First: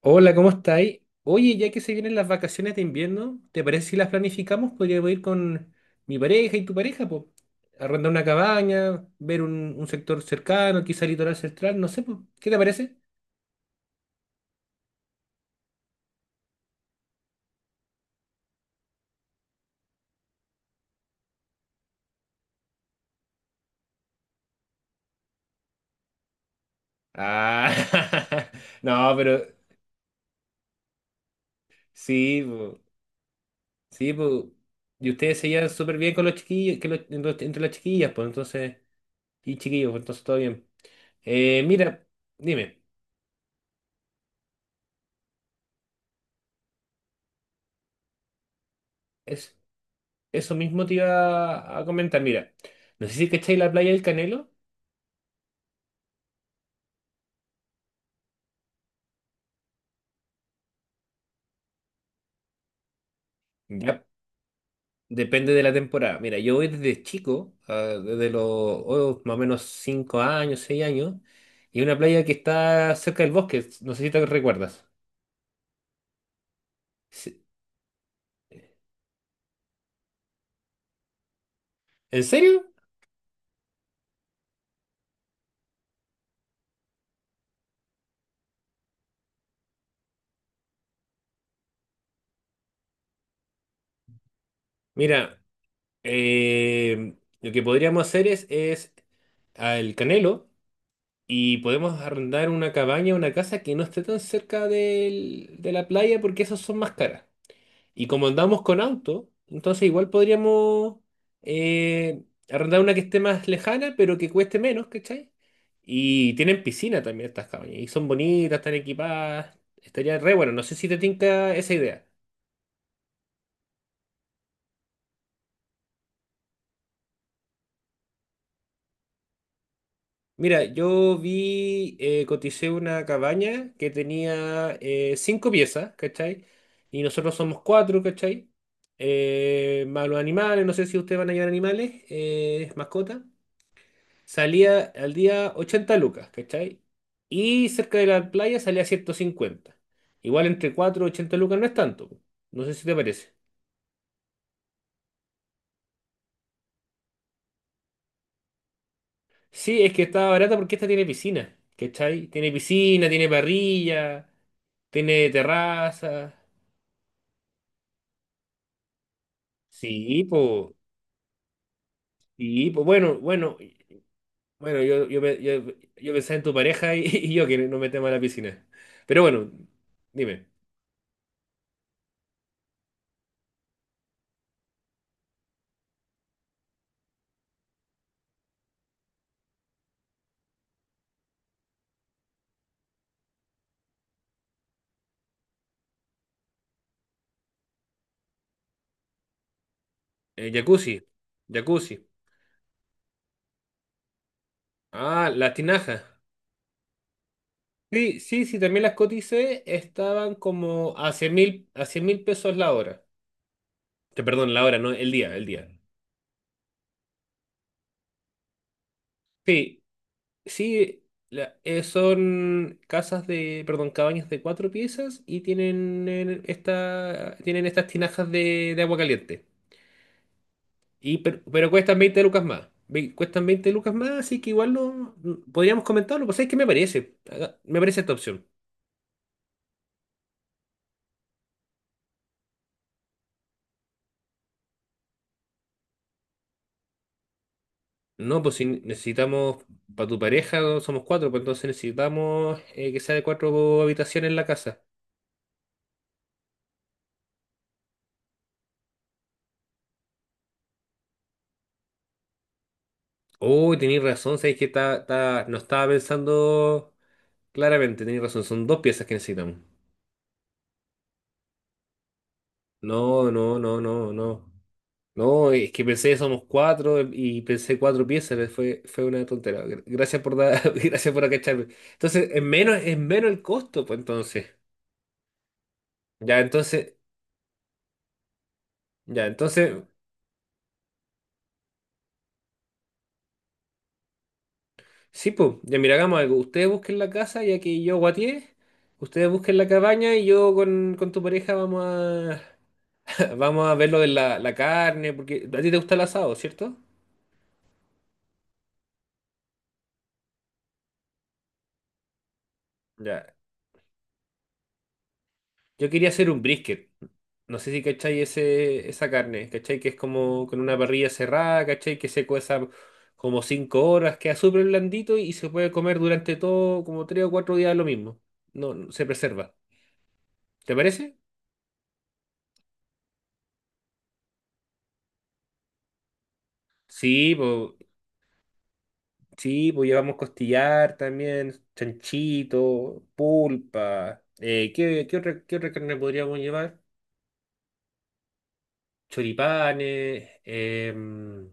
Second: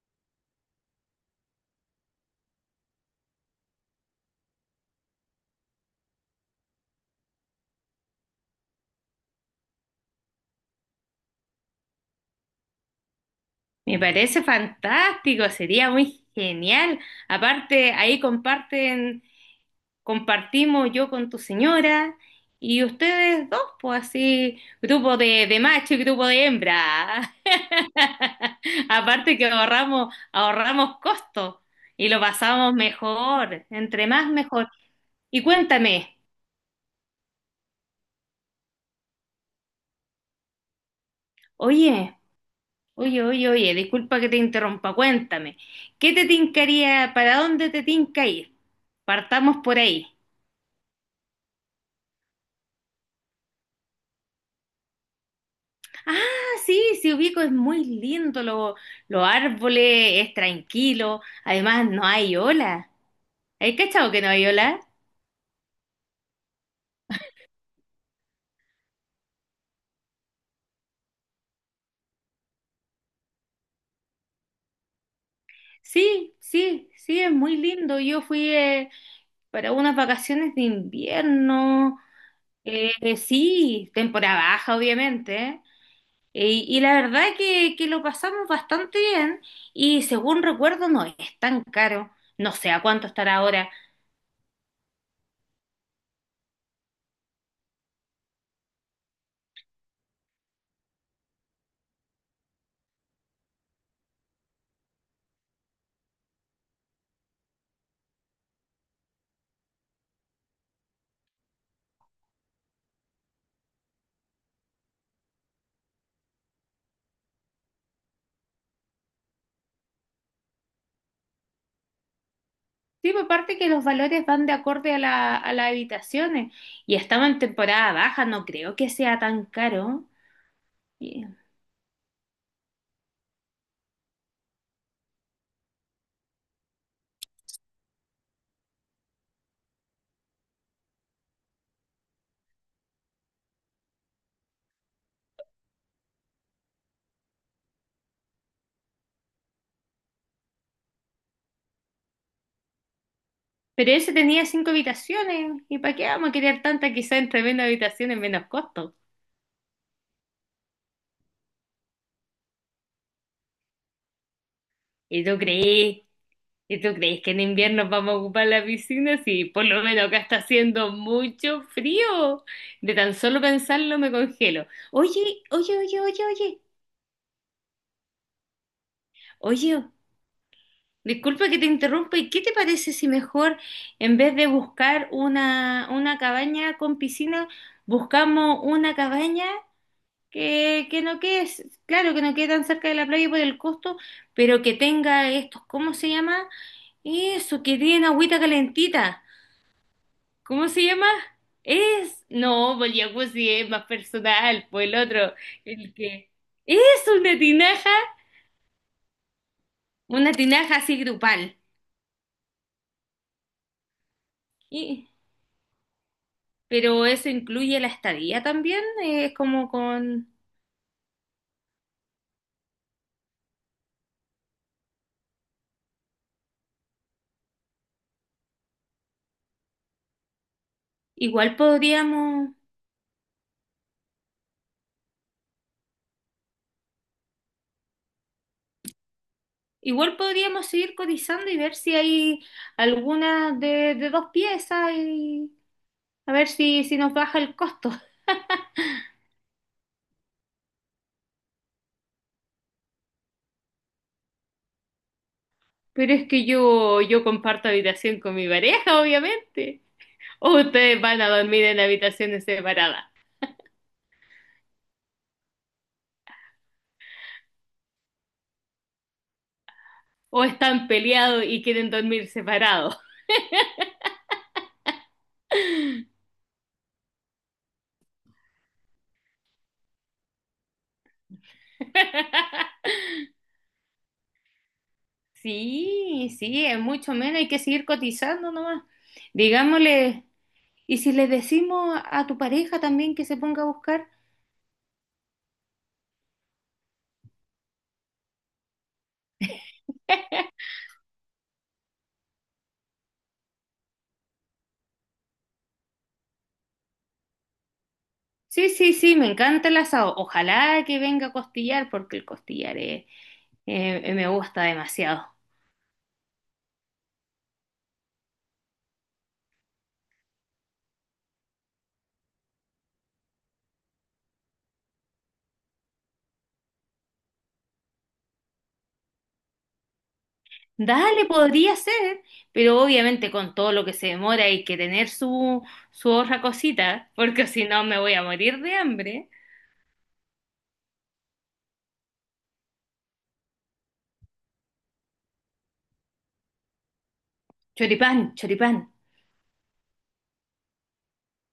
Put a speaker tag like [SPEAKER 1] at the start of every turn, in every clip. [SPEAKER 1] Hola, ¿cómo estáis? Oye, ya que se vienen las vacaciones de invierno, ¿te parece si las planificamos? Podríamos ir con mi pareja y tu pareja, pues, arrendar una cabaña, ver un sector cercano, quizá litoral central, no sé, pues, ¿qué te parece?
[SPEAKER 2] Me parece fantástico, sería muy genial. Aparte, ahí compartimos yo con tu señora y ustedes dos, pues así, grupo de macho y grupo de hembra.
[SPEAKER 1] Ah, no,
[SPEAKER 2] Aparte
[SPEAKER 1] pero
[SPEAKER 2] que ahorramos costos y lo
[SPEAKER 1] sí,
[SPEAKER 2] pasamos
[SPEAKER 1] po,
[SPEAKER 2] mejor, entre
[SPEAKER 1] sí,
[SPEAKER 2] más
[SPEAKER 1] po.
[SPEAKER 2] mejor.
[SPEAKER 1] Y ustedes
[SPEAKER 2] Y
[SPEAKER 1] se llevan súper bien
[SPEAKER 2] cuéntame,
[SPEAKER 1] con los chiquillos, que entre las chiquillas, pues entonces, y chiquillos, pues, entonces todo bien. Mira,
[SPEAKER 2] oye,
[SPEAKER 1] dime,
[SPEAKER 2] oye, oye, oye, disculpa que te interrumpa, cuéntame, ¿qué te tincaría? ¿Para dónde te tinca ir?
[SPEAKER 1] es.
[SPEAKER 2] Partamos por ahí.
[SPEAKER 1] Eso mismo te iba a comentar. Mira, no sé si cacháis la playa del Canelo.
[SPEAKER 2] Ah, sí, sí ubico, es muy lindo, los árboles, es tranquilo, además no hay ola. ¿Hay
[SPEAKER 1] Ya.
[SPEAKER 2] cachado que no hay ola?
[SPEAKER 1] Depende de la temporada. Mira, yo voy desde chico, desde los más o menos 5 años, 6 años, y una playa que está cerca del bosque. No sé si te recuerdas.
[SPEAKER 2] Sí, sí, sí, es
[SPEAKER 1] Sí.
[SPEAKER 2] muy lindo. Yo fui para unas vacaciones de invierno,
[SPEAKER 1] ¿En serio?
[SPEAKER 2] sí, temporada baja, obviamente, ¿eh? Y la verdad que lo pasamos bastante bien y según recuerdo no es tan caro. No sé a cuánto estará ahora.
[SPEAKER 1] Mira, eh, lo que podríamos hacer es al Canelo y podemos arrendar una cabaña, una casa que no esté tan cerca de la playa porque esas son más caras. Y como andamos con auto, entonces igual podríamos eh, arrendar una que esté más lejana, pero que cueste menos, ¿cachai? Y tienen piscina también estas cabañas. Y son bonitas, están equipadas. Estaría re bueno. No sé si te tinca esa idea.
[SPEAKER 2] Sí, pues aparte que los valores van de acorde a a las habitaciones y estaba en temporada baja, no creo que sea tan caro.
[SPEAKER 1] Mira, yo
[SPEAKER 2] Y-
[SPEAKER 1] vi, coticé una cabaña que tenía cinco piezas, ¿cachai? Y nosotros somos cuatro, ¿cachai? Más los animales, no sé si ustedes van a llevar animales, mascotas. Salía al día 80 lucas, ¿cachai? Y cerca de la playa salía 150. Igual entre 4 y 80 lucas no es tanto. No sé si te parece.
[SPEAKER 2] Pero ese tenía cinco habitaciones. ¿Y para qué vamos a querer tanta? Quizá entre menos habitaciones, menos costo.
[SPEAKER 1] Sí, es que está barata porque esta tiene piscina, ¿cachai? Tiene piscina, tiene parrilla,
[SPEAKER 2] ¿Y
[SPEAKER 1] tiene
[SPEAKER 2] tú crees?
[SPEAKER 1] terraza.
[SPEAKER 2] ¿Y tú crees que en invierno vamos a ocupar la piscina? Sí, por lo menos acá
[SPEAKER 1] Sí,
[SPEAKER 2] está
[SPEAKER 1] pues,
[SPEAKER 2] haciendo mucho frío.
[SPEAKER 1] sí, po.
[SPEAKER 2] De tan
[SPEAKER 1] Bueno,
[SPEAKER 2] solo
[SPEAKER 1] bueno,
[SPEAKER 2] pensarlo me congelo.
[SPEAKER 1] bueno, yo,
[SPEAKER 2] Oye,
[SPEAKER 1] yo, pe- yo,
[SPEAKER 2] oye, oye,
[SPEAKER 1] yo
[SPEAKER 2] oye,
[SPEAKER 1] pensaba en tu
[SPEAKER 2] oye.
[SPEAKER 1] pareja y, y yo que no me tema a la piscina. Pero bueno,
[SPEAKER 2] Oye,
[SPEAKER 1] dime,
[SPEAKER 2] disculpa que te interrumpa, ¿y qué te parece si mejor, en vez de buscar una cabaña con piscina, buscamos una cabaña que no quede, claro, que no quede tan cerca de la playa por el costo, pero que tenga estos, ¿cómo se llama? Eso, que tiene agüita calentita. ¿Cómo se
[SPEAKER 1] jacuzzi,
[SPEAKER 2] llama?
[SPEAKER 1] jacuzzi.
[SPEAKER 2] No, pues el jacuzzi es más personal, pues el
[SPEAKER 1] Ah,
[SPEAKER 2] otro,
[SPEAKER 1] las
[SPEAKER 2] el
[SPEAKER 1] tinajas.
[SPEAKER 2] que es una tinaja,
[SPEAKER 1] Sí, sí, sí, también las coticé,
[SPEAKER 2] una
[SPEAKER 1] estaban
[SPEAKER 2] tinaja
[SPEAKER 1] como
[SPEAKER 2] así
[SPEAKER 1] a cien
[SPEAKER 2] grupal.
[SPEAKER 1] mil, a 100.000 pesos la hora. Te perdón, la hora, no,
[SPEAKER 2] Y,
[SPEAKER 1] el día.
[SPEAKER 2] Pero eso incluye la estadía también, es como
[SPEAKER 1] Sí,
[SPEAKER 2] con.
[SPEAKER 1] sí, son casas de, perdón, cabañas de cuatro piezas y tienen tienen estas tinajas de agua caliente. Y, per-
[SPEAKER 2] Igual
[SPEAKER 1] pero, cuestan 20 lucas
[SPEAKER 2] podríamos,
[SPEAKER 1] más. Cuestan 20 lucas más, así que igual no, podríamos comentarlo, pues es que me parece, me parece esta opción.
[SPEAKER 2] igual podríamos seguir cotizando y ver si hay alguna de dos piezas y a ver si nos baja el costo.
[SPEAKER 1] No, pues si necesitamos, para tu pareja somos cuatro, pues entonces necesitamos que sea de cuatro habitaciones en la casa.
[SPEAKER 2] Pero es que yo comparto habitación con mi pareja, obviamente. O ustedes van a dormir en habitaciones separadas.
[SPEAKER 1] Oh, tenéis razón, sabéis que no estaba pensando claramente, tenéis razón, son dos piezas que necesitamos.
[SPEAKER 2] O están peleados y quieren dormir separados.
[SPEAKER 1] No, no, no, no, no. No, es que pensé que somos cuatro y pensé cuatro piezas, fue una tontera. Gracias por dar, gracias por acacharme. Entonces, es menos, es menos el costo, pues entonces.
[SPEAKER 2] Sí,
[SPEAKER 1] Ya,
[SPEAKER 2] sí, es
[SPEAKER 1] entonces,
[SPEAKER 2] mucho menos, hay que seguir cotizando nomás.
[SPEAKER 1] ya, entonces.
[SPEAKER 2] Digámosle. Y si le decimos a tu pareja también que se ponga a buscar.
[SPEAKER 1] Sí, pues, ya mira, hagamos algo. Ustedes busquen la casa, ya que yo guateé. Ustedes busquen la cabaña y yo con tu pareja vamos a, vamos a ver lo de la carne, porque a ti te gusta el asado, ¿cierto?
[SPEAKER 2] Sí, sí, sí, me encanta el asado. Ojalá que venga a costillar, porque el costillar
[SPEAKER 1] Ya.
[SPEAKER 2] me gusta demasiado.
[SPEAKER 1] Yo quería hacer un brisket. No sé si cachai esa carne, cachai que es como con una parrilla cerrada, cachai que se cueza como 5 horas, queda súper blandito y se puede comer durante todo como 3 o 4 días lo mismo. No, se preserva. ¿Te parece?
[SPEAKER 2] Dale, podría ser, pero obviamente con todo lo que se demora hay que tener su otra cosita,
[SPEAKER 1] Sí,
[SPEAKER 2] porque si
[SPEAKER 1] pues.
[SPEAKER 2] no me voy a morir de hambre.
[SPEAKER 1] Sí, pues llevamos costillar también, chanchito, pulpa. ¿Qué otra carne podríamos llevar?
[SPEAKER 2] Choripán, choripán.
[SPEAKER 1] Choripanes.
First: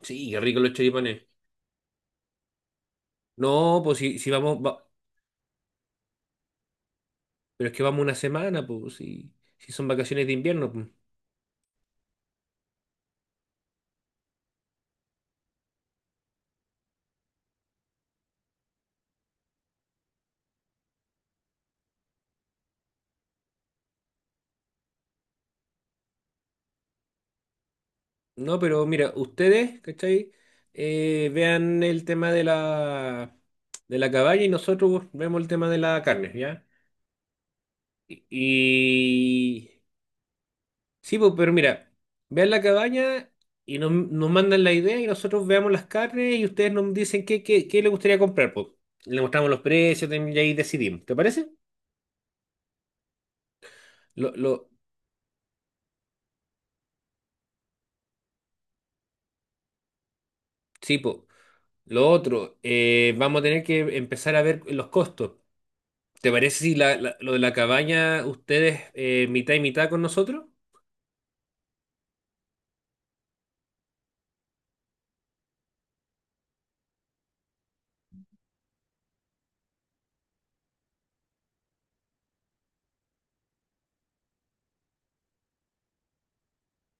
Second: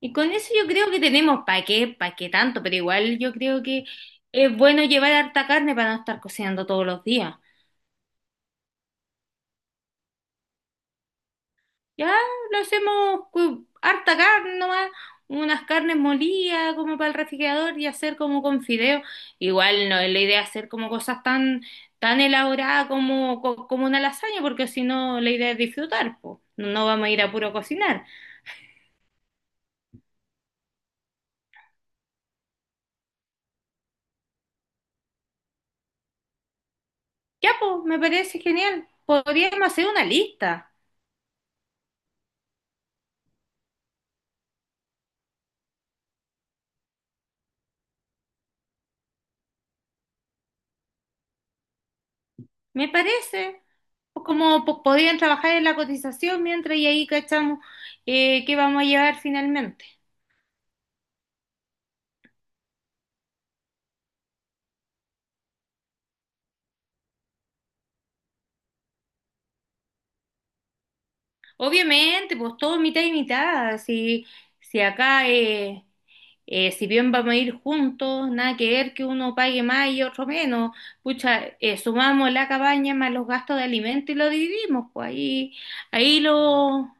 [SPEAKER 2] Y
[SPEAKER 1] Sí,
[SPEAKER 2] con
[SPEAKER 1] qué
[SPEAKER 2] eso
[SPEAKER 1] rico
[SPEAKER 2] yo
[SPEAKER 1] los
[SPEAKER 2] creo que
[SPEAKER 1] choripanes.
[SPEAKER 2] tenemos. ¿Para qué? ¿Para qué tanto? Pero igual yo creo
[SPEAKER 1] No,
[SPEAKER 2] que
[SPEAKER 1] pues si,
[SPEAKER 2] es bueno llevar harta carne para no estar cocinando todos los días.
[SPEAKER 1] pero es que vamos una semana, pues si son vacaciones de invierno. Pues.
[SPEAKER 2] Ya lo hacemos con harta carne nomás, unas carnes molidas como para el refrigerador y hacer como con fideo. Igual no es la idea hacer como cosas tan, tan elaboradas como una lasaña, porque si no la idea es disfrutar, po. No, no vamos a ir a puro cocinar.
[SPEAKER 1] No, pero mira, ustedes, ¿cachai? Vean el tema de la caballa y nosotros vemos el tema de la carne, ¿ya?
[SPEAKER 2] Ya, pues, me parece genial. Podríamos
[SPEAKER 1] Y,
[SPEAKER 2] hacer una lista,
[SPEAKER 1] Sí, pues, pero mira, vean la cabaña y nos mandan la idea y nosotros veamos las carnes y ustedes nos dicen qué les gustaría comprar, pues. Le mostramos los precios también y ahí decidimos, ¿te parece?
[SPEAKER 2] me parece. Pues
[SPEAKER 1] Lo,
[SPEAKER 2] como
[SPEAKER 1] lo,
[SPEAKER 2] pues, podrían trabajar en la cotización mientras y ahí cachamos qué vamos a llevar finalmente.
[SPEAKER 1] sí, pues. Lo otro, vamos a tener que empezar a ver los costos. ¿Te parece si lo de la cabaña ustedes mitad y mitad con nosotros?
[SPEAKER 2] Obviamente, pues todo mitad y mitad. Si, si acá, si bien vamos a ir juntos, nada que ver que uno pague más y otro menos. Pucha, sumamos la cabaña más los gastos de alimento y lo dividimos, pues ahí lo,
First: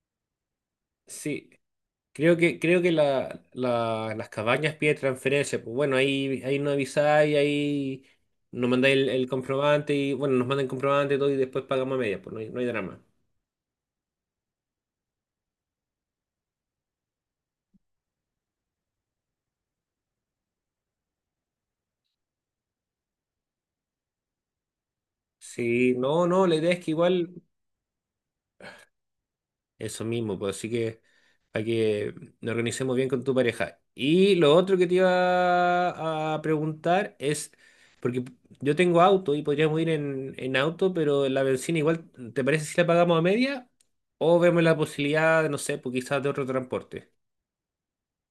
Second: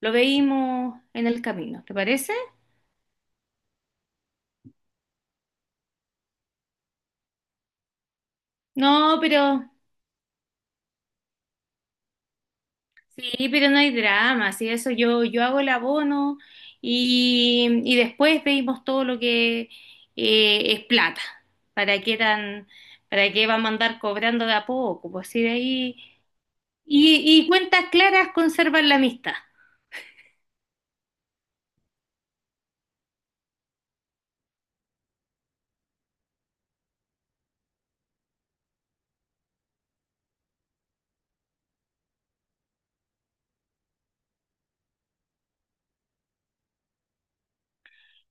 [SPEAKER 2] lo veímos en el
[SPEAKER 1] Sí.
[SPEAKER 2] camino, ¿te parece?
[SPEAKER 1] Creo que las cabañas piden transferencia. Pues bueno, ahí no avisáis, ahí nos mandáis el,
[SPEAKER 2] No,
[SPEAKER 1] el
[SPEAKER 2] pero
[SPEAKER 1] comprobante y bueno, nos mandan el comprobante y todo y después pagamos a medias, pues no hay drama.
[SPEAKER 2] Sí, pero no hay drama, sí, eso yo hago el abono y después pedimos todo lo que es plata. ¿Para qué tan, para qué vamos a andar cobrando de a poco? Pues sí, de
[SPEAKER 1] Sí,
[SPEAKER 2] ahí.
[SPEAKER 1] no, no, la idea es que igual.
[SPEAKER 2] Y cuentas claras conservan la amistad.
[SPEAKER 1] Eso mismo, pues así que para que nos organicemos bien con tu pareja. Y lo otro que te iba a preguntar es, porque yo tengo auto y podríamos ir en auto, pero la bencina igual, ¿te parece si la pagamos a media? ¿O vemos la posibilidad, de, no sé, pues quizás de otro transporte?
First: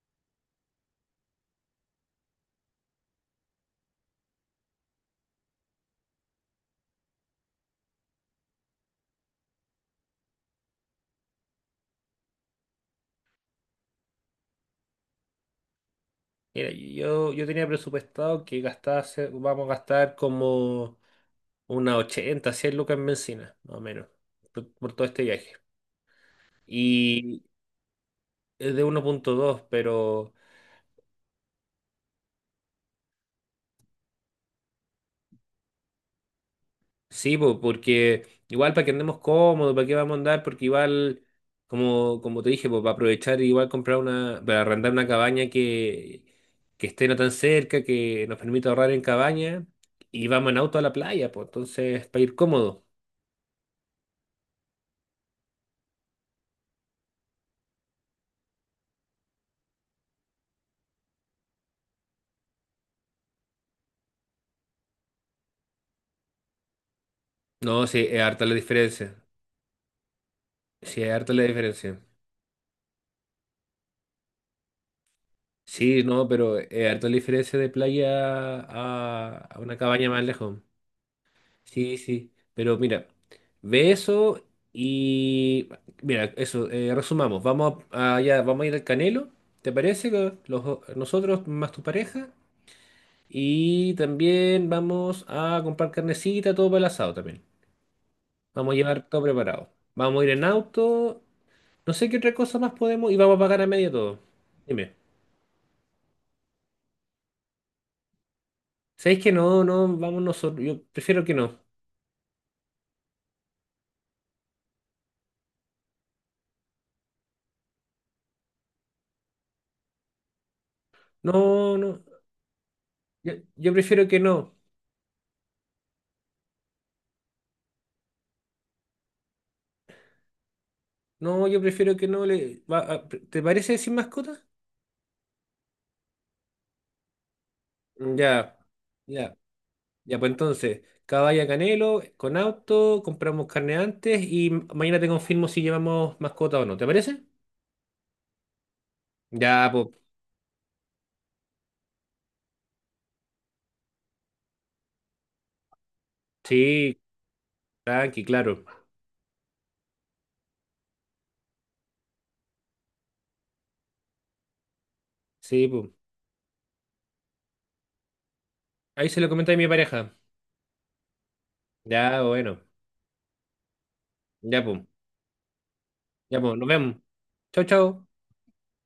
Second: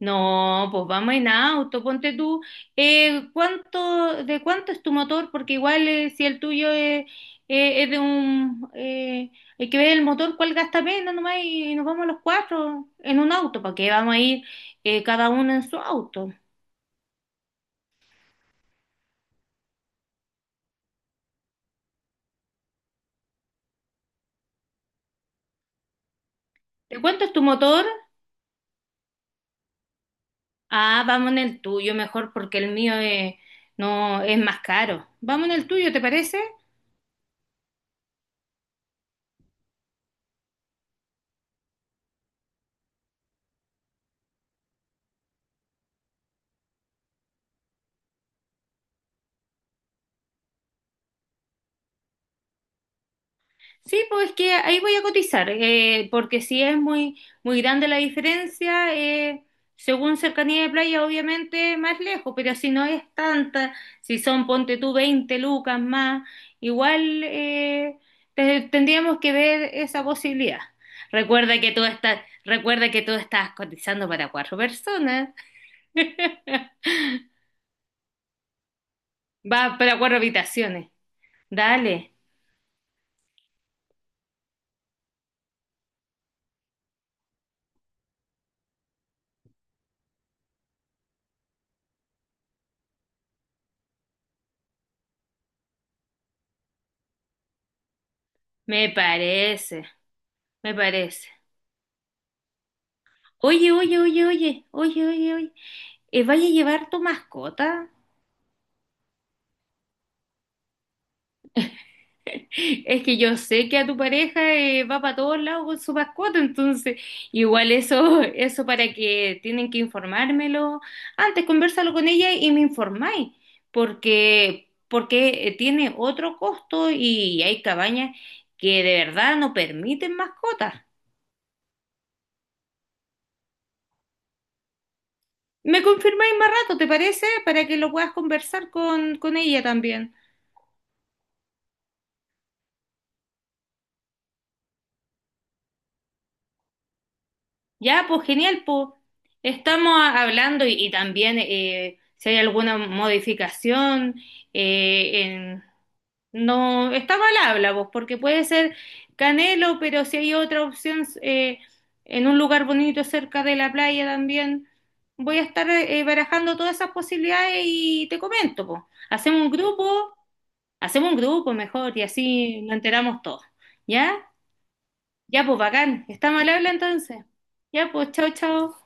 [SPEAKER 2] No, pues vamos en auto, ponte tú, ¿ de cuánto es tu motor? Porque igual si el tuyo es, eh, es de un, eh, hay que ver el motor cuál gasta menos nomás y nos vamos los cuatro en un auto. ¿Para qué vamos a ir cada uno en su auto?
[SPEAKER 1] Mira, yo tenía presupuestado que gastase, vamos a gastar como unas 80 100 lucas en bencina, más o menos, por todo este viaje.
[SPEAKER 2] ¿De cuánto es
[SPEAKER 1] Y
[SPEAKER 2] tu motor?
[SPEAKER 1] es de 1.2 pero...
[SPEAKER 2] Ah, vamos en el tuyo mejor porque no, es más caro. Vamos en el tuyo, ¿te parece?
[SPEAKER 1] Sí, po, porque igual para que andemos cómodos, para qué vamos a andar, porque igual, como te dije, pues para aprovechar, igual para arrendar una cabaña que esté no tan cerca, que nos permita ahorrar en cabaña, y vamos en auto a la playa, pues entonces para ir cómodo.
[SPEAKER 2] Sí, pues es que ahí voy a cotizar, porque si es muy, muy grande la diferencia, según cercanía de playa, obviamente más lejos, pero si no es tanta, si son, ponte tú, veinte lucas más, igual
[SPEAKER 1] No, sí, es harta la diferencia.
[SPEAKER 2] tendríamos que ver esa posibilidad.
[SPEAKER 1] Sí, es harta la
[SPEAKER 2] Recuerda que tú
[SPEAKER 1] diferencia.
[SPEAKER 2] estás, recuerda que tú estás cotizando para cuatro personas,
[SPEAKER 1] Sí, no, pero es harta la diferencia de playa a una
[SPEAKER 2] va para
[SPEAKER 1] cabaña
[SPEAKER 2] cuatro
[SPEAKER 1] más lejos.
[SPEAKER 2] habitaciones.
[SPEAKER 1] Sí,
[SPEAKER 2] Dale,
[SPEAKER 1] sí, pero mira, ve eso y mira, eso, resumamos, ya, vamos a ir al Canelo, ¿te parece? Nosotros más tu pareja y también vamos a comprar carnecita, todo para el asado también. Vamos a
[SPEAKER 2] me
[SPEAKER 1] llevar todo preparado.
[SPEAKER 2] parece,
[SPEAKER 1] Vamos a ir en
[SPEAKER 2] me
[SPEAKER 1] auto,
[SPEAKER 2] parece.
[SPEAKER 1] no sé qué otra cosa más podemos y vamos a pagar a
[SPEAKER 2] Oye,
[SPEAKER 1] media
[SPEAKER 2] oye,
[SPEAKER 1] todo.
[SPEAKER 2] oye, oye,
[SPEAKER 1] Dime,
[SPEAKER 2] oye, oye, oye. ¿vaya a llevar tu mascota?
[SPEAKER 1] ¿sabéis que no, no, vamos nosotros? Yo prefiero que no.
[SPEAKER 2] Es que yo sé que a tu pareja va para todos lados con su mascota, entonces igual eso, eso para que tienen que informármelo. Antes
[SPEAKER 1] No,
[SPEAKER 2] conversalo
[SPEAKER 1] no,
[SPEAKER 2] con ella y me informáis,
[SPEAKER 1] yo prefiero que no.
[SPEAKER 2] porque, porque tiene otro costo y hay cabañas que de verdad no permiten mascotas.
[SPEAKER 1] No, yo prefiero que no le. ¿Te parece sin mascota?
[SPEAKER 2] ¿Me confirmáis más rato, te parece? Para que lo puedas
[SPEAKER 1] Ya,
[SPEAKER 2] conversar
[SPEAKER 1] ya,
[SPEAKER 2] con, ella también.
[SPEAKER 1] ya, pues entonces, caballa Canelo, con auto, compramos carne antes y mañana te confirmo si llevamos mascota o no, ¿te parece?
[SPEAKER 2] Ya, pues genial, pues
[SPEAKER 1] Ya, pues,
[SPEAKER 2] estamos hablando y también si hay alguna modificación, eh, en- no
[SPEAKER 1] sí,
[SPEAKER 2] está mal habla, pues, porque
[SPEAKER 1] tranqui,
[SPEAKER 2] puede
[SPEAKER 1] claro.
[SPEAKER 2] ser Canelo, pero si hay otra opción en un lugar bonito cerca de la playa también, voy a
[SPEAKER 1] Sí,
[SPEAKER 2] estar
[SPEAKER 1] pues.
[SPEAKER 2] barajando todas esas posibilidades y te comento, pues.
[SPEAKER 1] Ahí se lo
[SPEAKER 2] Hacemos un
[SPEAKER 1] comenté a mi pareja.
[SPEAKER 2] grupo, hacemos un grupo mejor y
[SPEAKER 1] Ya, bueno.
[SPEAKER 2] así nos enteramos todos, ¿ya?
[SPEAKER 1] Ya, pues.
[SPEAKER 2] Ya, pues bacán, está
[SPEAKER 1] Ya,
[SPEAKER 2] mal
[SPEAKER 1] pues, nos
[SPEAKER 2] habla
[SPEAKER 1] vemos.
[SPEAKER 2] entonces.
[SPEAKER 1] Chao,
[SPEAKER 2] Ya,
[SPEAKER 1] chao.
[SPEAKER 2] pues chao, chao.